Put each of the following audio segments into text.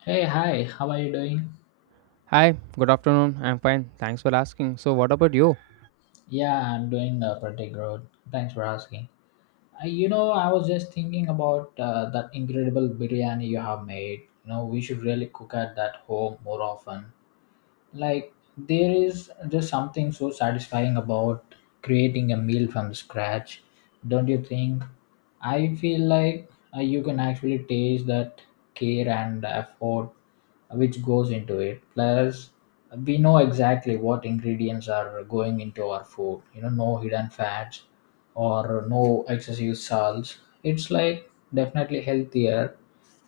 Hey, hi, how are you doing? Hi, good afternoon. I'm fine. Thanks for asking. So, what about you? Yeah, I'm doing pretty good. Thanks for asking. I was just thinking about that incredible biryani you have made. You know, we should really cook at that home more often. Like there is just something so satisfying about creating a meal from scratch, don't you think? I feel like you can actually taste that care and effort which goes into it. Plus, we know exactly what ingredients are going into our food, you know, no hidden fats or no excessive salts. It's like definitely healthier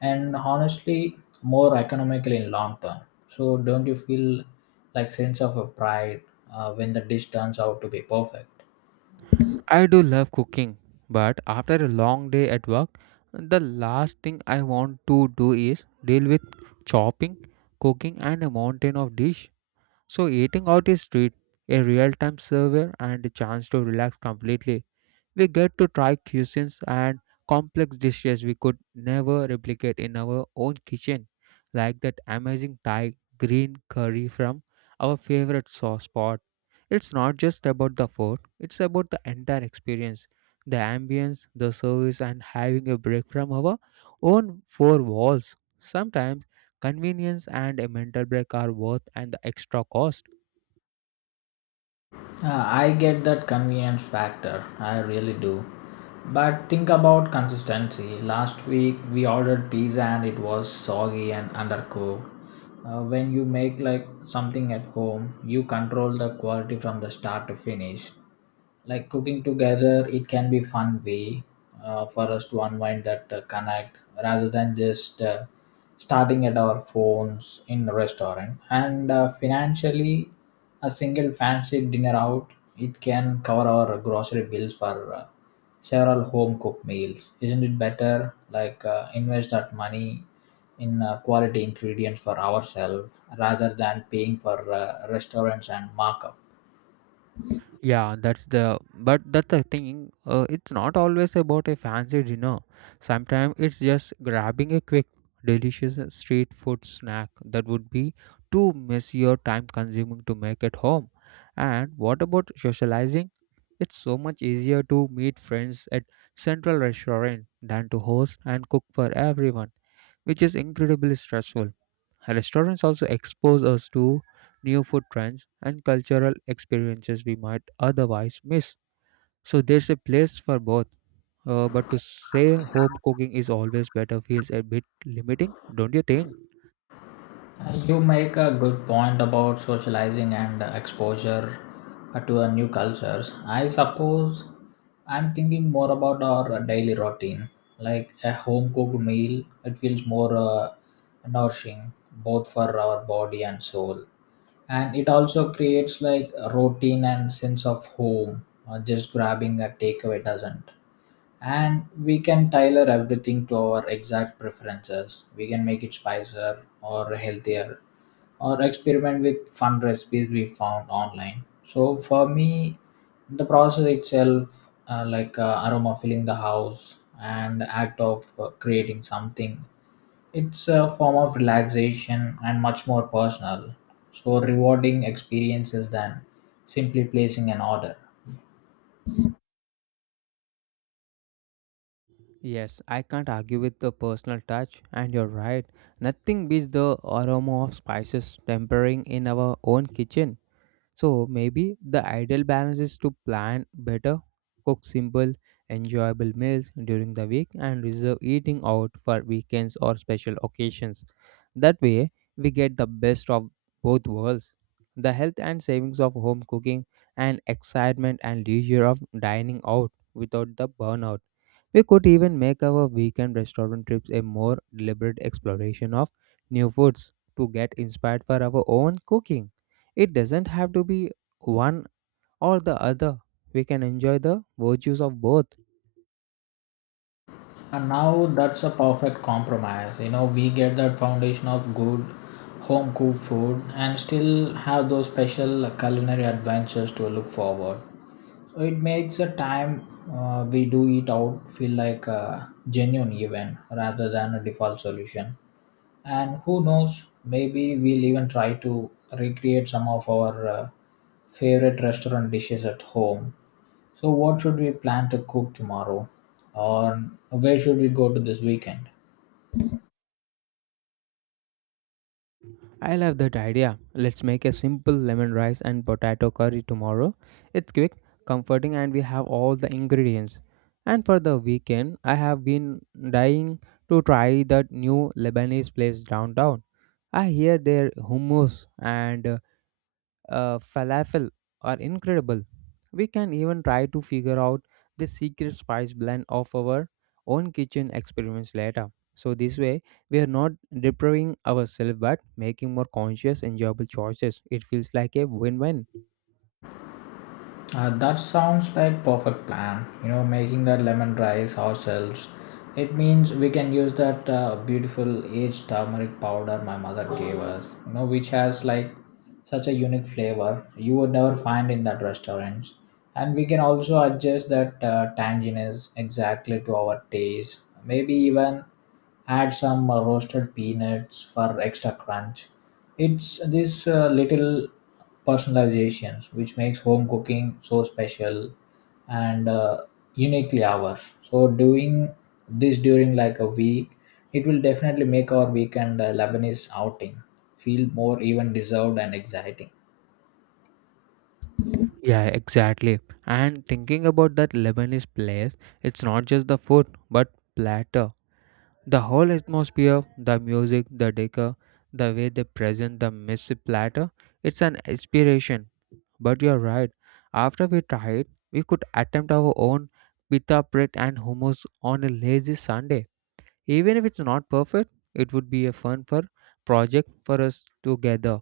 and, honestly, more economical in long term. So don't you feel like sense of a pride when the dish turns out to be perfect. I do love cooking, but after a long day at work, the last thing I want to do is deal with chopping, cooking, and a mountain of dish. So eating out is treat, a real-time server, and a chance to relax completely. We get to try cuisines and complex dishes we could never replicate in our own kitchen, like that amazing Thai green curry from our favorite sauce spot. It's not just about the food, it's about the entire experience the ambience, the service, and having a break from our own four walls. Sometimes convenience and a mental break are worth and the extra cost. I get that convenience factor, I really do. But think about consistency. Last week we ordered pizza and it was soggy and undercooked. When you make like something at home, you control the quality from the start to finish. Like cooking together, it can be fun way for us to unwind that connect rather than just starting at our phones in a restaurant. And financially, a single fancy dinner out, it can cover our grocery bills for several home cooked meals. Isn't it better like invest that money in quality ingredients for ourselves rather than paying for restaurants and markup? Yeah, that's the thing. It's not always about a fancy dinner. Sometimes it's just grabbing a quick, delicious street food snack that would be too messy or time consuming to make at home. And what about socializing? It's so much easier to meet friends at central restaurant than to host and cook for everyone, which is incredibly stressful. Restaurants also expose us to new food trends and cultural experiences we might otherwise miss. So there's a place for both. But to say home cooking is always better feels a bit limiting, don't you think? You make a good point about socializing and exposure to a new cultures. I suppose I'm thinking more about our daily routine, like a home cooked meal. It feels more nourishing both for our body and soul, and it also creates like a routine and sense of home. Just grabbing a takeaway doesn't, and we can tailor everything to our exact preferences. We can make it spicier or healthier or experiment with fun recipes we found online. So for me, the process itself, like aroma filling the house and the act of creating something, it's a form of relaxation and much more personal, so rewarding experiences than simply placing an order. Yes, I can't argue with the personal touch, and you're right. Nothing beats the aroma of spices tempering in our own kitchen. So maybe the ideal balance is to plan better, cook simple, enjoyable meals during the week, and reserve eating out for weekends or special occasions. That way, we get the best of both worlds the health and savings of home cooking, and excitement and leisure of dining out without the burnout. We could even make our weekend restaurant trips a more deliberate exploration of new foods to get inspired for our own cooking. It doesn't have to be one or the other. We can enjoy the virtues of both. And now that's a perfect compromise. You know, we get that foundation of good home cooked food and still have those special culinary adventures to look forward. So it makes the time we do eat out feel like a genuine event rather than a default solution. And who knows, maybe we'll even try to recreate some of our favorite restaurant dishes at home. So, what should we plan to cook tomorrow? Or where should we go to this weekend? I love that idea. Let's make a simple lemon rice and potato curry tomorrow. It's quick, comforting, and we have all the ingredients. And for the weekend, I have been dying to try that new Lebanese place downtown. I hear their hummus and falafel are incredible. We can even try to figure out the secret spice blend of our own kitchen experiments later. So, this way, we are not depriving ourselves but making more conscious, enjoyable choices. It feels like a win win. That sounds like perfect plan. You know, making that lemon rice ourselves, it means we can use that beautiful aged turmeric powder my mother gave us. You know, which has like such a unique flavor you would never find in that restaurants. And we can also adjust that tanginess exactly to our taste. Maybe even add some roasted peanuts for extra crunch. It's this little personalizations which makes home cooking so special and uniquely ours. So doing this during like a week, it will definitely make our weekend Lebanese outing feel more even deserved and exciting. Yeah, exactly. And thinking about that Lebanese place, it's not just the food but platter. The whole atmosphere, the music, the decor, the way they present the messy platter, it's an inspiration. But you're right, after we tried, we could attempt our own pita bread and hummus on a lazy Sunday. Even if it's not perfect, it would be a fun for project for us together.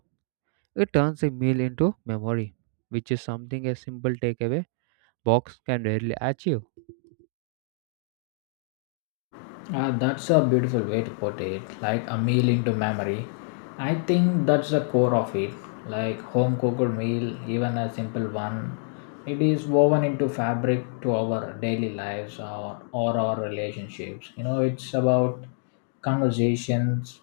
It turns a meal into memory, which is something a simple takeaway box can rarely achieve. That's a beautiful way to put it, like a meal into memory. I think that's the core of it, like home cooked meal, even a simple one. It is woven into fabric to our daily lives or our relationships. You know, it's about conversations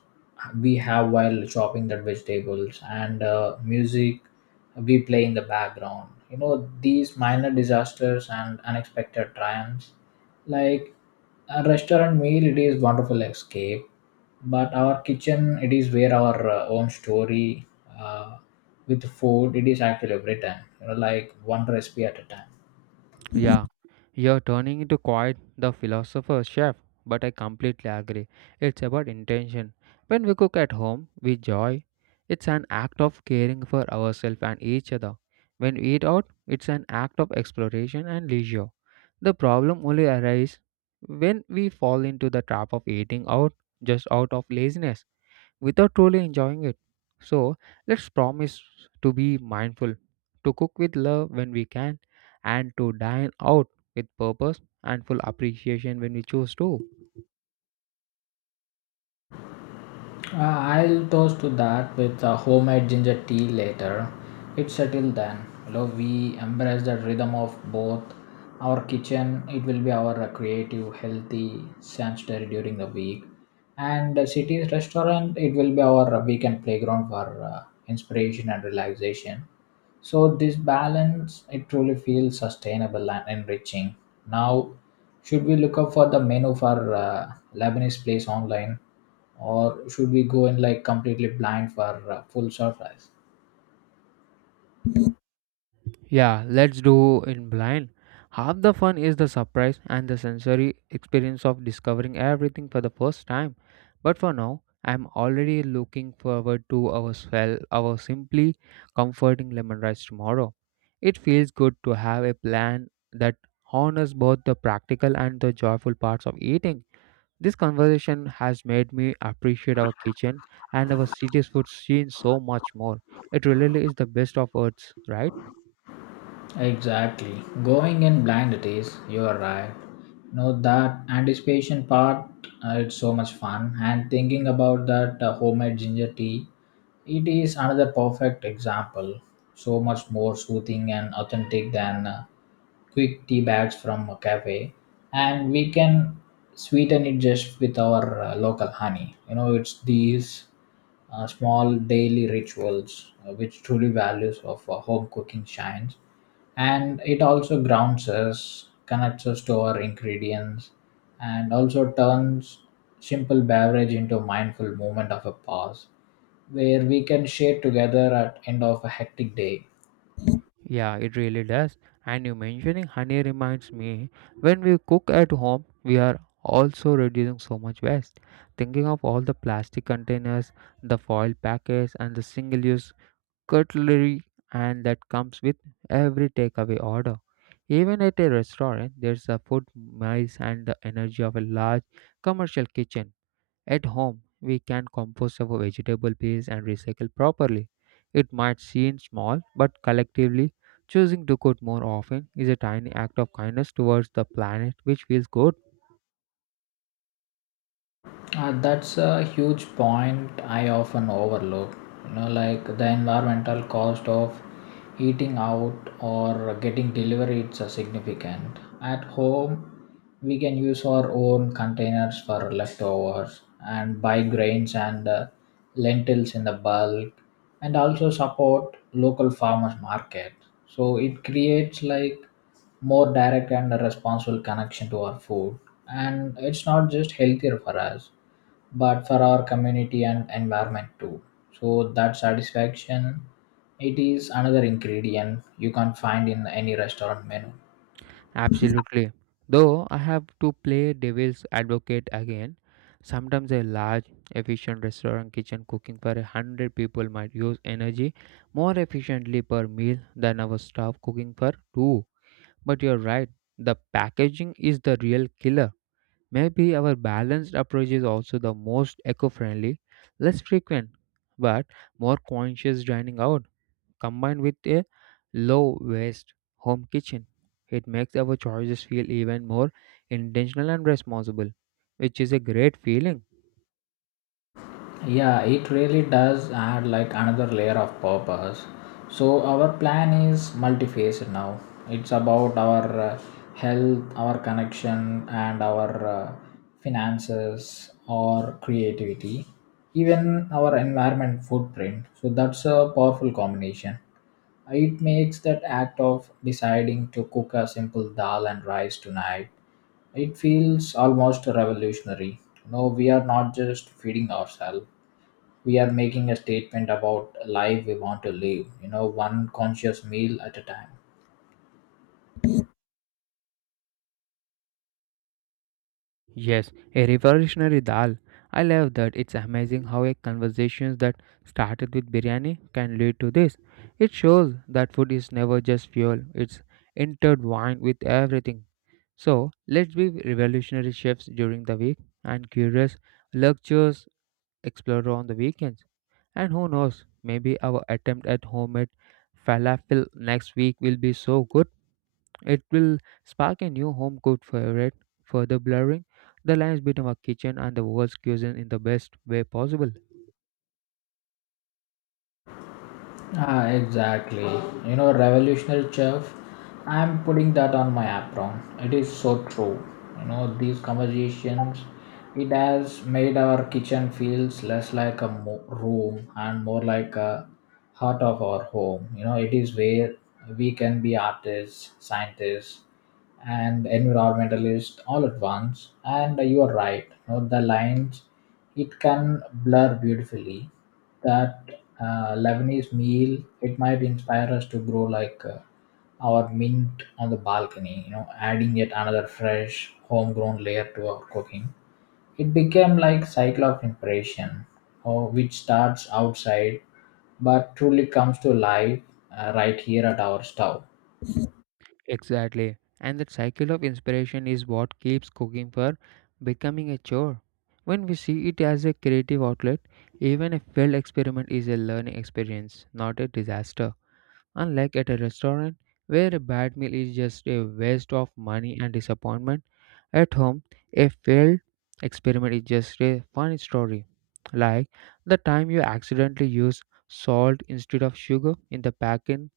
we have while chopping the vegetables and music we play in the background. You know, these minor disasters and unexpected triumphs, like a restaurant meal, it is wonderful escape, but our kitchen, it is where our own story uh, with food it is actually written, you know, like one recipe at a time. Yeah, you're turning into quite the philosopher chef, but I completely agree. It's about intention. When we cook at home with joy, it's an act of caring for ourselves and each other. When we eat out, it's an act of exploration and leisure. The problem only arises when we fall into the trap of eating out just out of laziness without truly enjoying it. So let's promise to be mindful, to cook with love when we can, and to dine out with purpose and full appreciation when we choose to. I'll toast to that with a homemade ginger tea later. It's settled then. Although we embrace the rhythm of both, our kitchen, it will be our creative, healthy sanctuary during the week. And the city's restaurant, it will be our weekend playground for inspiration and relaxation. So this balance, it truly feels sustainable and enriching. Now, should we look up for the menu for Lebanese place online, or should we go in like completely blind for full surprise? Yeah, let's do in blind. Half the fun is the surprise and the sensory experience of discovering everything for the first time. But for now, I'm already looking forward to our swell, our simply comforting lemon rice tomorrow. It feels good to have a plan that honors both the practical and the joyful parts of eating. This conversation has made me appreciate our kitchen and our city's food scene so much more. It really is the best of earths, right? Exactly, going in blind it is. You are right. No, that anticipation part, it's so much fun. And thinking about that homemade ginger tea, it is another perfect example. So much more soothing and authentic than. Quick tea bags from a cafe, and we can sweeten it just with our local honey. You know, it's these small daily rituals which truly values of home cooking shines. And it also grounds us, connects us to our ingredients, and also turns simple beverage into mindful moment of a pause where we can share together at end of a hectic day. Yeah, it really does. And you mentioning honey reminds me when we cook at home, we are also reducing so much waste. Thinking of all the plastic containers, the foil packets, and the single use cutlery, and that comes with every takeaway order. Even at a restaurant, there's a food mice and the energy of a large commercial kitchen. At home, we can compost our vegetable peels and recycle properly. It might seem small, but collectively, choosing to cook more often is a tiny act of kindness towards the planet, which feels good. That's a huge point I often overlook. You know, like the environmental cost of eating out or getting delivery, it's a significant. At home, we can use our own containers for leftovers and buy grains and lentils in the bulk, and also support local farmers market. So it creates like more direct and responsible connection to our food, and it's not just healthier for us but for our community and environment too. So that satisfaction, it is another ingredient you can't find in any restaurant menu. Absolutely. Though I have to play devil's advocate again, sometimes a large, efficient restaurant kitchen cooking for a hundred people might use energy more efficiently per meal than our staff cooking for two. But you're right, the packaging is the real killer. Maybe our balanced approach is also the most eco friendly, less frequent, but more conscious dining out combined with a low waste home kitchen. It makes our choices feel even more intentional and responsible, which is a great feeling. Yeah, it really does add like another layer of purpose. So our plan is multifaceted now. It's about our health, our connection, and our finances or creativity, even our environment footprint. So that's a powerful combination. It makes that act of deciding to cook a simple dal and rice tonight, it feels almost revolutionary. No, we are not just feeding ourselves, we are making a statement about life we want to live, you know, one conscious meal at a time. Yes, a revolutionary dal. I love that. It's amazing how a conversation that started with biryani can lead to this. It shows that food is never just fuel, it's intertwined with everything. So, let's be revolutionary chefs during the week and curious lectures explorer on the weekends. And who knows, maybe our attempt at homemade falafel next week will be so good it will spark a new home cooked favorite, further blurring the lines between our kitchen and the world's cuisine in the best way possible. Ah, exactly. You know, revolutionary chef. I'm putting that on my apron. It is so true. You know, these conversations, it has made our kitchen feels less like a room and more like a heart of our home. You know, it is where we can be artists, scientists, and environmentalists all at once. And you are right. You know, the lines, it can blur beautifully. That Lebanese meal, it might inspire us to grow like our mint on the balcony, you know, adding yet another fresh homegrown layer to our cooking. It became like cycle of inspiration, or which starts outside but truly comes to life right here at our stove. Exactly. And that cycle of inspiration is what keeps cooking for becoming a chore. When we see it as a creative outlet, even a failed experiment is a learning experience, not a disaster. Unlike at a restaurant where a bad meal is just a waste of money and disappointment, at home a failed experiment is just a fun story. Like the time you accidentally used salt instead of sugar in the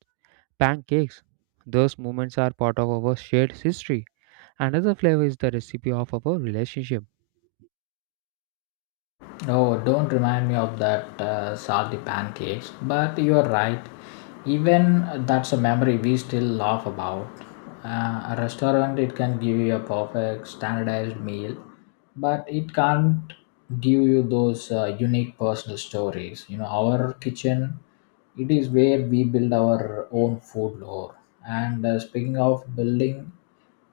pancakes. Those moments are part of our shared history. Another flavor is the recipe of our relationship. Oh, don't remind me of that salty pancakes. But you're right. Even that's a memory we still laugh about. A restaurant, it can give you a perfect standardized meal, but it can't give you those unique personal stories. You know, our kitchen, it is where we build our own food lore. And speaking of building,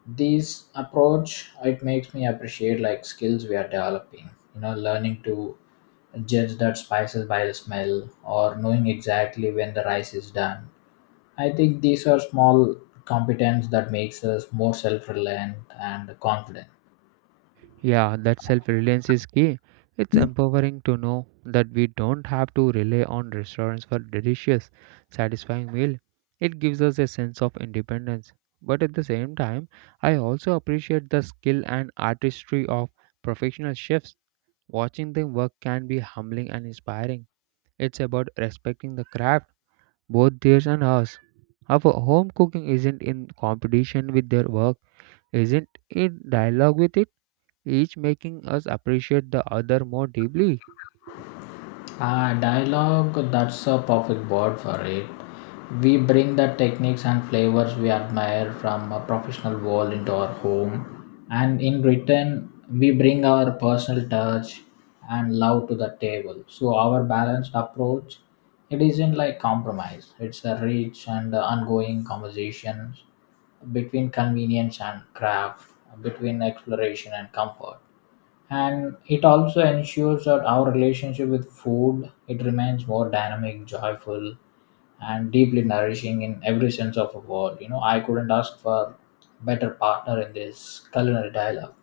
this approach, it makes me appreciate like skills we are developing. You know, learning to judge that spices by the smell or knowing exactly when the rice is done, I think these are small competence that makes us more self-reliant and confident. Yeah, that self reliance is key. It's empowering to know that we don't have to rely on restaurants for delicious, satisfying meal. It gives us a sense of independence. But at the same time, I also appreciate the skill and artistry of professional chefs. Watching them work can be humbling and inspiring. It's about respecting the craft, both theirs and ours. Our home cooking isn't in competition with their work, isn't in dialogue with it each making us appreciate the other more deeply. Ah, dialogue, that's a perfect word for it. We bring the techniques and flavors we admire from a professional world into our home, and in return, we bring our personal touch and love to the table. So, our balanced approach, it isn't like compromise, it's a rich and ongoing conversation between convenience and craft, between exploration and comfort. And it also ensures that our relationship with food, it remains more dynamic, joyful, and deeply nourishing in every sense of a word. You know, I couldn't ask for better partner in this culinary dialogue.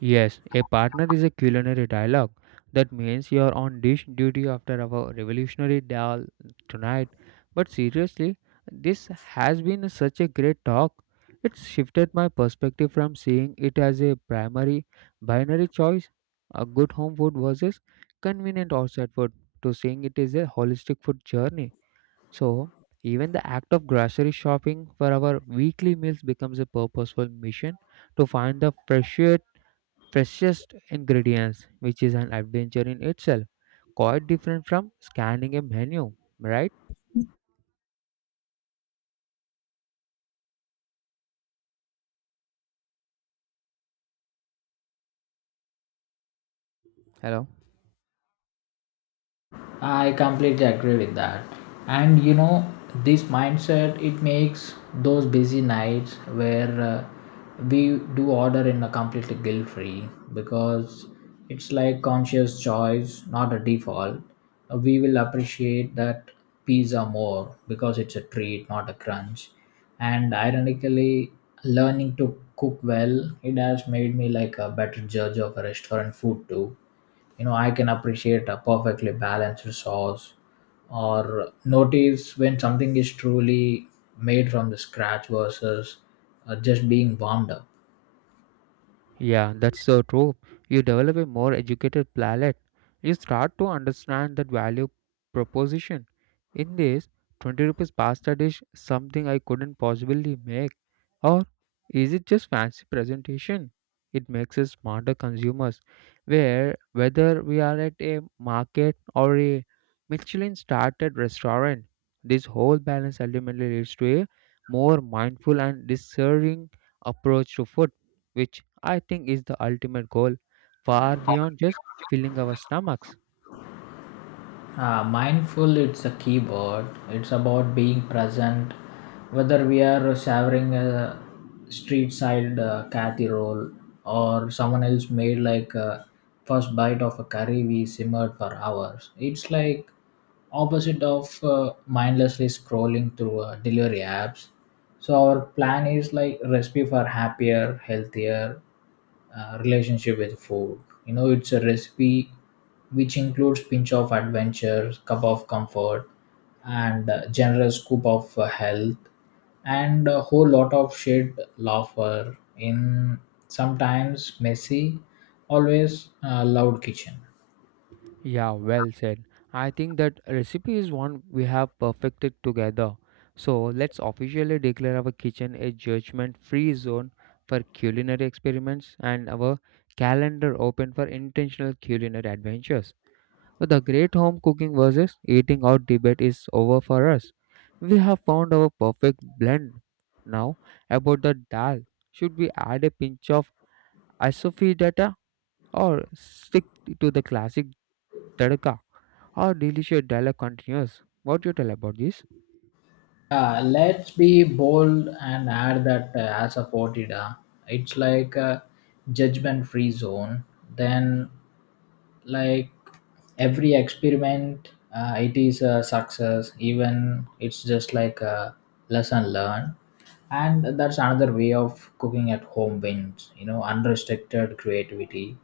Yes, a partner is a culinary dialogue. That means you are on dish duty after our revolutionary dal tonight. But seriously, this has been such a great talk. It's shifted my perspective from seeing it as a primary binary choice, a good home food versus convenient outside food, to seeing it as a holistic food journey. So, even the act of grocery shopping for our weekly meals becomes a purposeful mission to find the freshest ingredients, which is an adventure in itself, quite different from scanning a menu, right? Hello. I completely agree with that. And you know, this mindset, it makes those busy nights where we do order in a completely guilt free, because it's like conscious choice, not a default. We will appreciate that pizza more because it's a treat, not a crunch. And ironically, learning to cook well, it has made me like a better judge of a restaurant food too. You know, I can appreciate a perfectly balanced sauce or notice when something is truly made from the scratch versus just being warmed up. Yeah, that's so true. You develop a more educated palate. You start to understand that value proposition. In this, 20 rupees pasta dish something I couldn't possibly make? Or is it just fancy presentation? It makes us smarter consumers. Where whether we are at a market or a Michelin started restaurant, this whole balance ultimately leads to a more mindful and discerning approach to food which I think is the ultimate goal, far beyond just filling our stomachs. Mindful, it's a keyword. It's about being present, whether we are savoring a street side cathy roll or someone else made like a first bite of a curry we simmered for hours. It's like opposite of mindlessly scrolling through delivery apps. So our plan is like recipe for happier, healthier relationship with food. You know, it's a recipe which includes pinch of adventure, cup of comfort, and generous scoop of health, and a whole lot of shared laughter in sometimes messy, always loud kitchen. Yeah, well said. I think that recipe is one we have perfected together. So let's officially declare our kitchen a judgment free zone for culinary experiments and our calendar open for intentional culinary adventures. The great home cooking versus eating out debate is over for us. We have found our perfect blend. Now, about the dal, should we add a pinch of asafoetida or stick to the classic tadka. Our delicious dialogue continues? What you tell about this? Let's be bold and add that as a Fortida, it's like a judgment free zone. Then, like, every experiment, it is a success, even it's just like a lesson learned, and that's another way of cooking at home wins. You know, unrestricted creativity.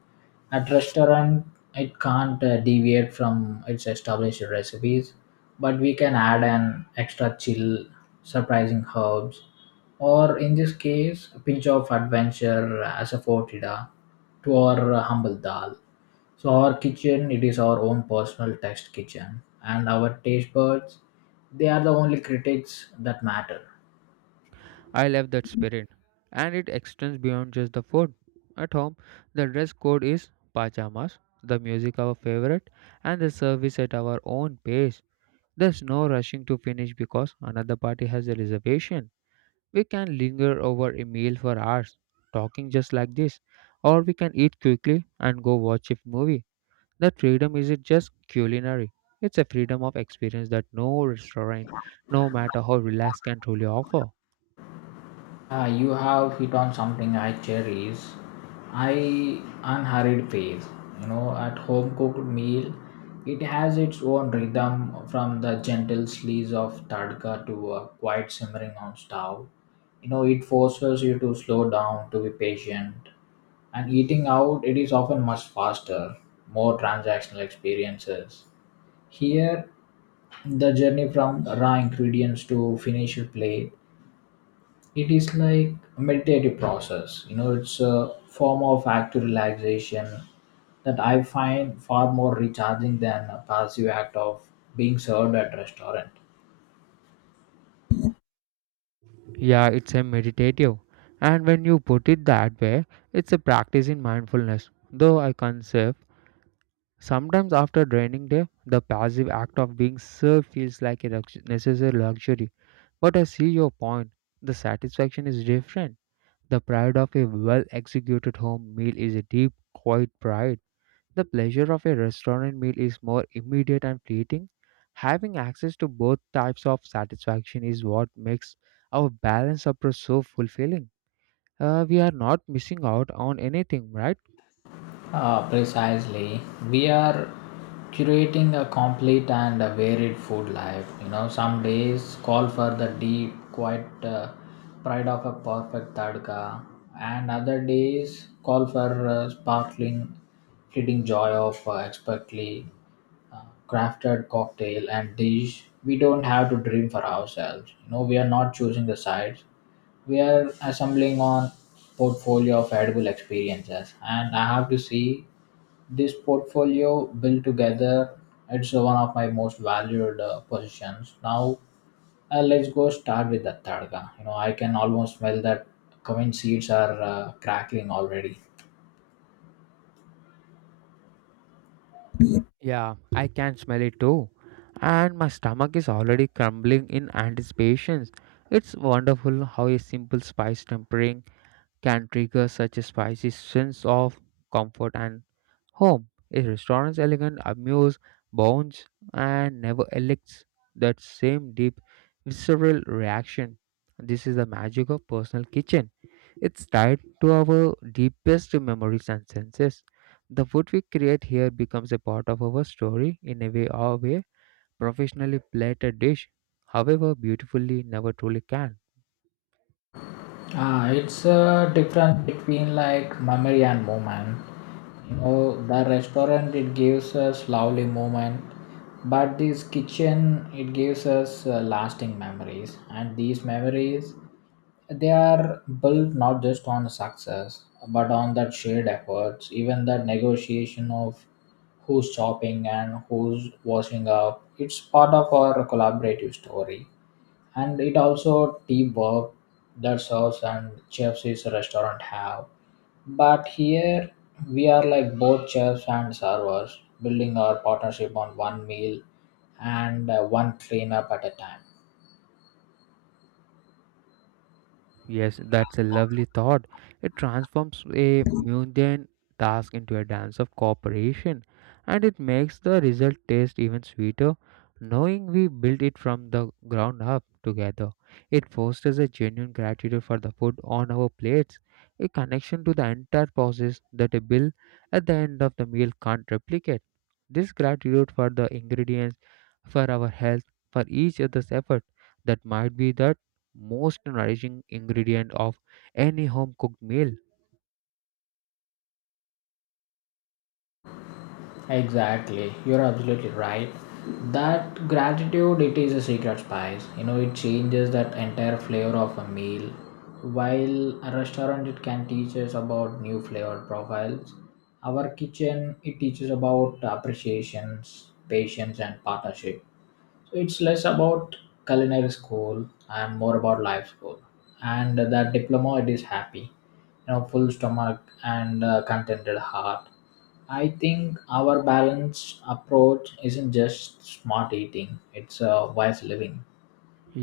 At restaurant, it can't deviate from its established recipes, but we can add an extra chill, surprising herbs, or in this case a pinch of adventure as a fortida to our humble dal. So our kitchen, it is our own personal test kitchen, and our taste buds, they are the only critics that matter. I love that spirit, and it extends beyond just the food. At home, the dress code is pajamas, the music our favorite, and the service at our own pace. There's no rushing to finish because another party has a reservation. We can linger over a meal for hours, talking just like this, or we can eat quickly and go watch a movie. That freedom isn't just culinary, it's a freedom of experience that no restaurant, no matter how relaxed, can truly offer. Ah, you have hit on something I cherish. I unhurried phase. You know, at home cooked meal, it has its own rhythm from the gentle slice of tadka to a quiet simmering on stove. You know, it forces you to slow down, to be patient, and eating out it is often much faster, more transactional experiences. Here, the journey from raw ingredients to finish your plate, it is like a meditative process. You know, it's a form of active relaxation that I find far more recharging than a passive act of being served at restaurant. Yeah, it's a meditative. And when you put it that way, it's a practice in mindfulness. Though I can't say sometimes after draining day, the passive act of being served feels like a necessary luxury. But I see your point. The satisfaction is different. The pride of a well executed home meal is a deep, quiet pride. The pleasure of a restaurant meal is more immediate and fleeting. Having access to both types of satisfaction is what makes our balanced approach so fulfilling. We are not missing out on anything, right? Precisely. We are curating a complete and a varied food life. You know, some days call for the deep, quiet pride of a perfect tadka, and other days call for sparkling, fleeting joy of expertly uh, crafted cocktail and dish. We don't have to dream for ourselves. You know, we are not choosing the sides. We are assembling on portfolio of edible experiences, and I have to see this portfolio built together, it's one of my most valued positions. Now, let's go start with the targa. You know, I can almost smell that cumin seeds are crackling already. Yeah, I can smell it too. And my stomach is already crumbling in anticipations. It's wonderful how a simple spice tempering can trigger such a spicy sense of comfort and home. A restaurant's elegant amuse bounds and never elicits that same deep visceral reaction. This is the magic of personal kitchen. It's tied to our deepest memories and senses. The food we create here becomes a part of our story in a way our way professionally plated dish, however beautifully, never truly can. Ah, it's a difference between like memory and moment. You know, the restaurant it gives us lovely moment, but this kitchen it gives us lasting memories, and these memories they are built not just on success but on that shared efforts, even that negotiation of who's shopping and who's washing up. It's part of our collaborative story, and it also teamwork that serves and chefs is a restaurant have, but here we are like both chefs and servers building our partnership on one meal and one cleanup at a time. Yes, that's a lovely thought. It transforms a mundane task into a dance of cooperation and it makes the result taste even sweeter knowing we built it from the ground up together. It fosters a genuine gratitude for the food on our plates, a connection to the entire process that a bill at the end of the meal can't replicate. This gratitude for the ingredients, for our health, for each other's effort that might be that most nourishing ingredient of any home cooked meal. Exactly, you're absolutely right. That gratitude, it is a secret spice. You know, it changes that entire flavor of a meal. While a restaurant, it can teach us about new flavor profiles. Our kitchen, it teaches about appreciations, patience, and partnership. So it's less about culinary school and more about life school, and that diploma, it is happy, you know, full stomach and contented heart. I think our balanced approach isn't just smart eating, it's a wise living.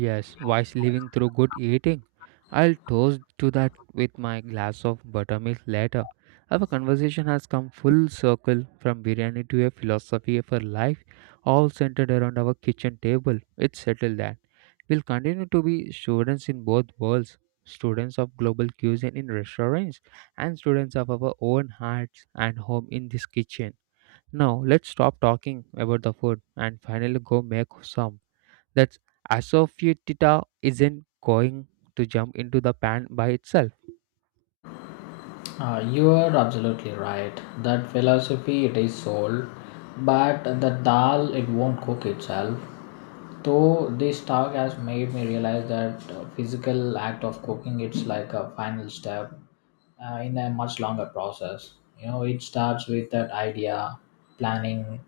Yes, wise living through good eating. I'll toast to that with my glass of buttermilk later. Our conversation has come full circle from biryani to a philosophy for life, all centered around our kitchen table. It's settled that. We'll continue to be students in both worlds students of global cuisine in restaurants and students of our own hearts and home in this kitchen. Now let's stop talking about the food and finally go make some. That's asofoetida isn't going to jump into the pan by itself. You are absolutely right. That philosophy it is sold, but the dal it won't cook itself. Though this talk has made me realize that physical act of cooking it's like a final step in a much longer process. You know, it starts with that idea, planning,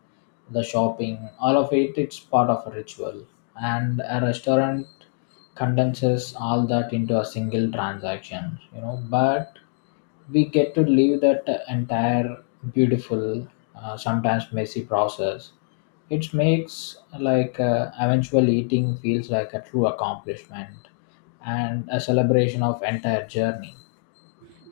the shopping, all of it. It's part of a ritual, and a restaurant condenses all that into a single transaction. You know, but we get to live that entire beautiful, sometimes messy process. It makes like eventual eating feels like a true accomplishment and a celebration of entire journey.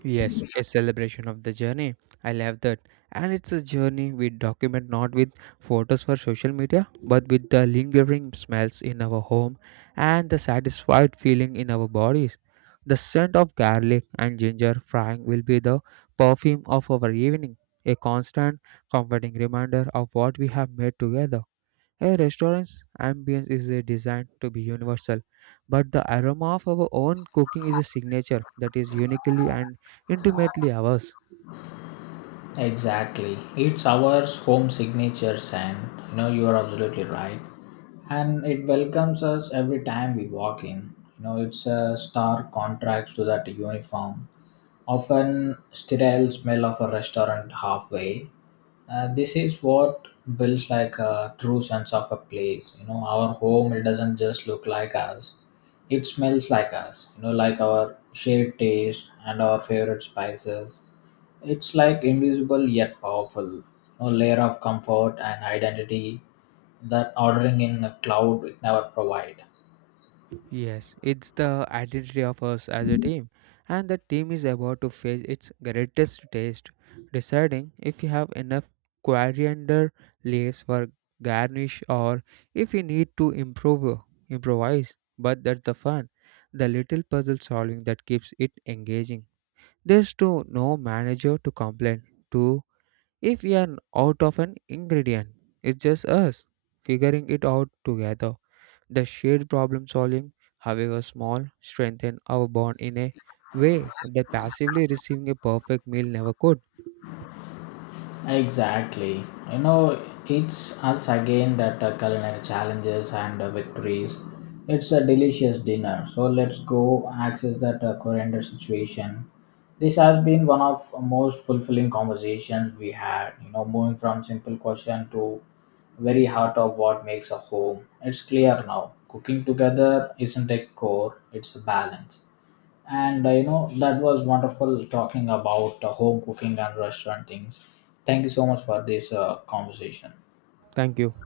Yes, a celebration of the journey. I love that. And it's a journey we document not with photos for social media, but with the lingering smells in our home and the satisfied feeling in our bodies. The scent of garlic and ginger frying will be the perfume of our evening, a constant, comforting reminder of what we have made together. A restaurant's ambience is designed to be universal, but the aroma of our own cooking is a signature that is uniquely and intimately ours. Exactly, it's our home signatures. And you know, you are absolutely right, and it welcomes us every time we walk in. You know, it's a stark contrast to that uniform, often sterile smell of a restaurant halfway. This is what builds like a true sense of a place. You know, our home it doesn't just look like us; it smells like us. You know, like our shared taste and our favorite spices. It's like invisible yet powerful. You know, layer of comfort and identity that ordering in a cloud it never provide. Yes, it's the identity of us as a team, and the team is about to face its greatest taste, deciding if you have enough coriander leaves for garnish or if you need to improve improvise. But that's the fun, the little puzzle solving that keeps it engaging. There's to no manager to complain to if we are out of an ingredient. It's just us figuring it out together. The shared problem solving, however small, strengthen our bond in a way that passively receiving a perfect meal never could. Exactly. You know, it's us again that culinary challenges and victories. It's a delicious dinner. So let's go access that coriander situation. This has been one of most fulfilling conversations we had. You know, moving from simple question to very heart of what makes a home. It's clear now. Cooking together isn't a core; it's a balance. And you know, that was wonderful talking about home cooking and restaurant things. Thank you so much for this conversation. Thank you.